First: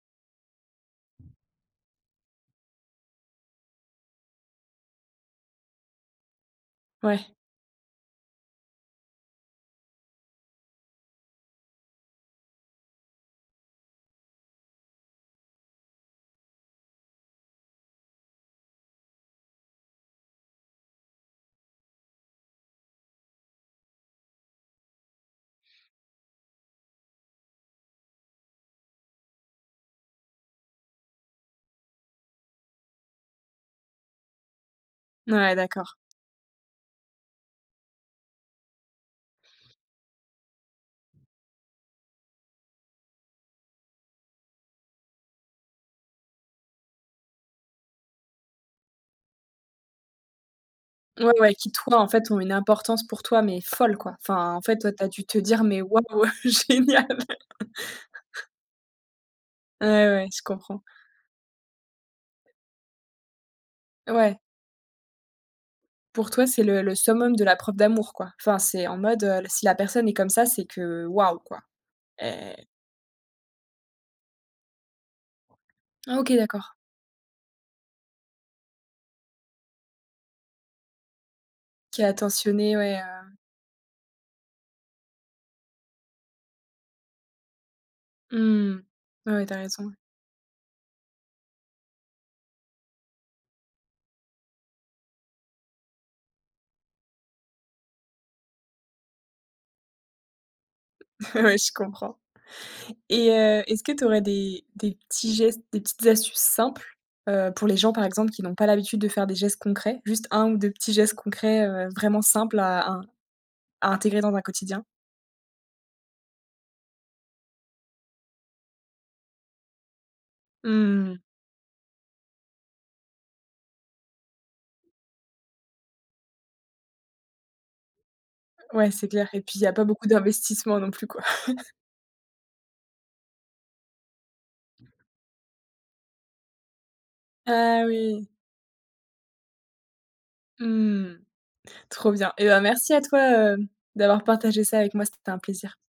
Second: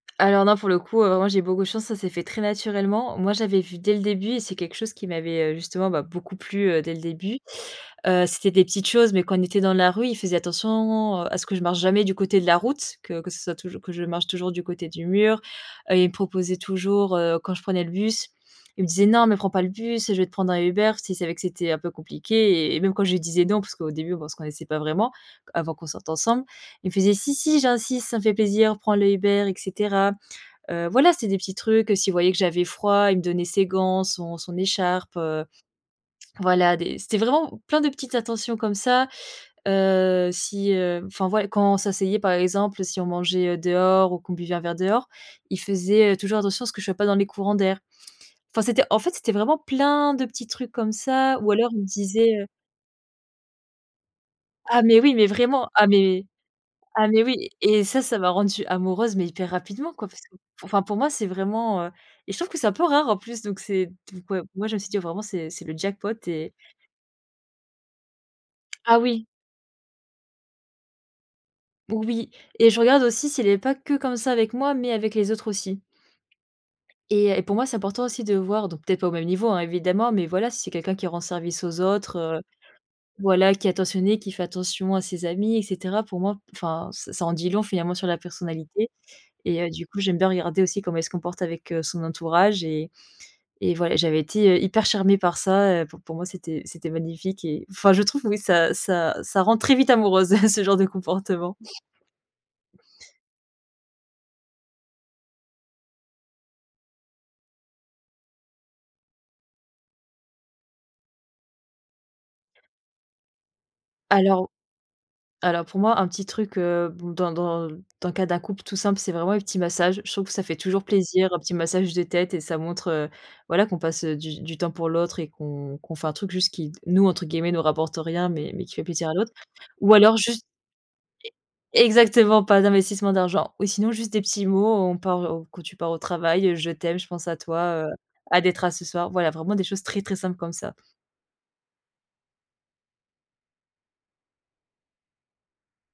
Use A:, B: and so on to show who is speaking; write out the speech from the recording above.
A: Alors, non, pour le coup, heu, moi, j'ai beaucoup de chance. Ça s'est fait très naturellement. Moi, j'avais vu dès le début et c'est quelque chose qui m'avait, heu, justement, bah beaucoup plu, heu, dès le
B: Ouais.
A: début, heu, c'était des petites choses mais quand on était dans la rue, il faisait attention, heu, à ce que je marche jamais du côté de la route, que que ce soit toujours que je marche toujours du côté du mur et il me proposait toujours, heu, quand je prenais le bus, il me disait: «Non, mais prends pas le bus, je vais te prendre un Uber», s'il savait que c'était un peu compliqué et même quand je lui disais: «Non», parce qu'au début, on se connaissait pas vraiment, avant qu'on sorte ensemble, il me faisait: «Si, si, j'insiste, ça me fait plaisir, prend le Uber» et cetera. Heu, voilà, c'est des petits trucs, heu, s'il voyait que j'avais froid, il me donnait ses gants, son son écharpe,
B: N
A: heu,
B: ouais, d'accord.
A: voilà, des c'était vraiment plein de petites attentions comme ça, heu, si, heu, enfin, ouais, quand on s'asseyait, par exemple, si on mangeait dehors ou qu'on buvait un verre dehors, il faisait, heu, toujours attention à ce que je sois pas dans les courants d'air. Enfin, c'était, en fait, c'était vraiment plein de petits trucs comme
B: Ouais,
A: ça ou
B: ouais,
A: alors
B: qui,
A: il me
B: toi, en fait,
A: disait,
B: ont
A: heu
B: une importance pour toi mais folle, quoi, enfin, en fait,
A: Ah,
B: toi,
A: mais
B: tu as
A: oui,
B: dû
A: mais
B: te dire:
A: vraiment.
B: «Mais
A: Ah mais
B: waouh génial!».
A: ah mais, oui et ça ça m'a rendu amoureuse mais hyper rapidement, quoi.
B: Ouais,
A: Parce
B: ouais, je comprends.
A: qu'enfin, pour moi, c'est vraiment, heu et je trouve que c'est un peu rare en plus, donc c'est donc,
B: Ouais.
A: ouais, moi, je me suis dit: «Vraiment, c'est c'est le jackpot»
B: Pour toi,
A: et
B: c'est le le summum de la preuve d'amour, quoi. Enfin, c'est
A: Ah
B: en mode,
A: oui!
B: heu, si la personne est comme ça, c'est que «Waouh!» quoi
A: Oui
B: et
A: et je regarde aussi s'il est pas que comme ça avec moi mais avec les autres aussi.
B: Ah OK, d'accord.
A: Et et pour moi, c'est important aussi de voir donc, peut être, au même niveau, hein, évidemment mais voilà, si c'est quelqu'un qui rend service aux
B: Qui est
A: autres, heu,
B: attentionné, ouais, heu
A: voilà, qui est attentionné, qui fait attention à ses amis et cetera. Pour moi, enfin ce ça en dit long finalement sur la
B: Mmh.
A: personnalité
B: Ouais, tu as
A: et heu, du
B: raison.
A: coup, j'aime bien regarder aussi comment elle se comporte avec, heu, son entourage et et voi et j'avais été, heu, hyper charmée par ça, heu, p pour moi, c'était c'était magnifique et enfin, je trouve, oui, ça ça ça rend très vite amoureuse, ce genre de comportement.
B: Ouais, je comprends et heu, est-ce que tu aurais des des petits gestes, des petites astuces simples, heu, pour les gens, par exemple, qui n'ont pas l'habitude de faire des gestes concrets, juste 1 ou 2 petits gestes concrets, heu, vraiment simples à in à intégrer dans un
A: Alors
B: quotidien?
A: alors pour moi, un petit truc, heu, b dans dans dans le cas d'un couple tout simple, c'est vraiment les petits massages. Je trouve que ça fait
B: Mmh
A: toujours
B: mh, mmh.
A: plaisir, un petit massage de tête et ça montre, heu, voilà qu'on passe, heu, du du temps pour l'autre et qu'on qu'on fait un truc juste qui nous, entre guillemets «nous rapporte rien» mais mais qui fait
B: Ouais, c'est
A: plaisir à
B: clair
A: l'autre.
B: et puis, il y a pas
A: Ou
B: beaucoup
A: alors juste
B: d'investissements non plus, quoi.
A: é exactement, pas d'investissement d'argent ou sinon juste des petits mots, on par, heu, quand tu pars au travail, heu, «Je t'aime», «Je pense à
B: Ah
A: toi», heu,
B: oui!
A: «Hâte d'être à ce soir», ouais, voilà, vraiment des choses très, très simples comme ça.
B: Mmh, trop bien. Eh ben, merci à toi, heu, d'avoir partagé ça avec moi, c'était un plaisir.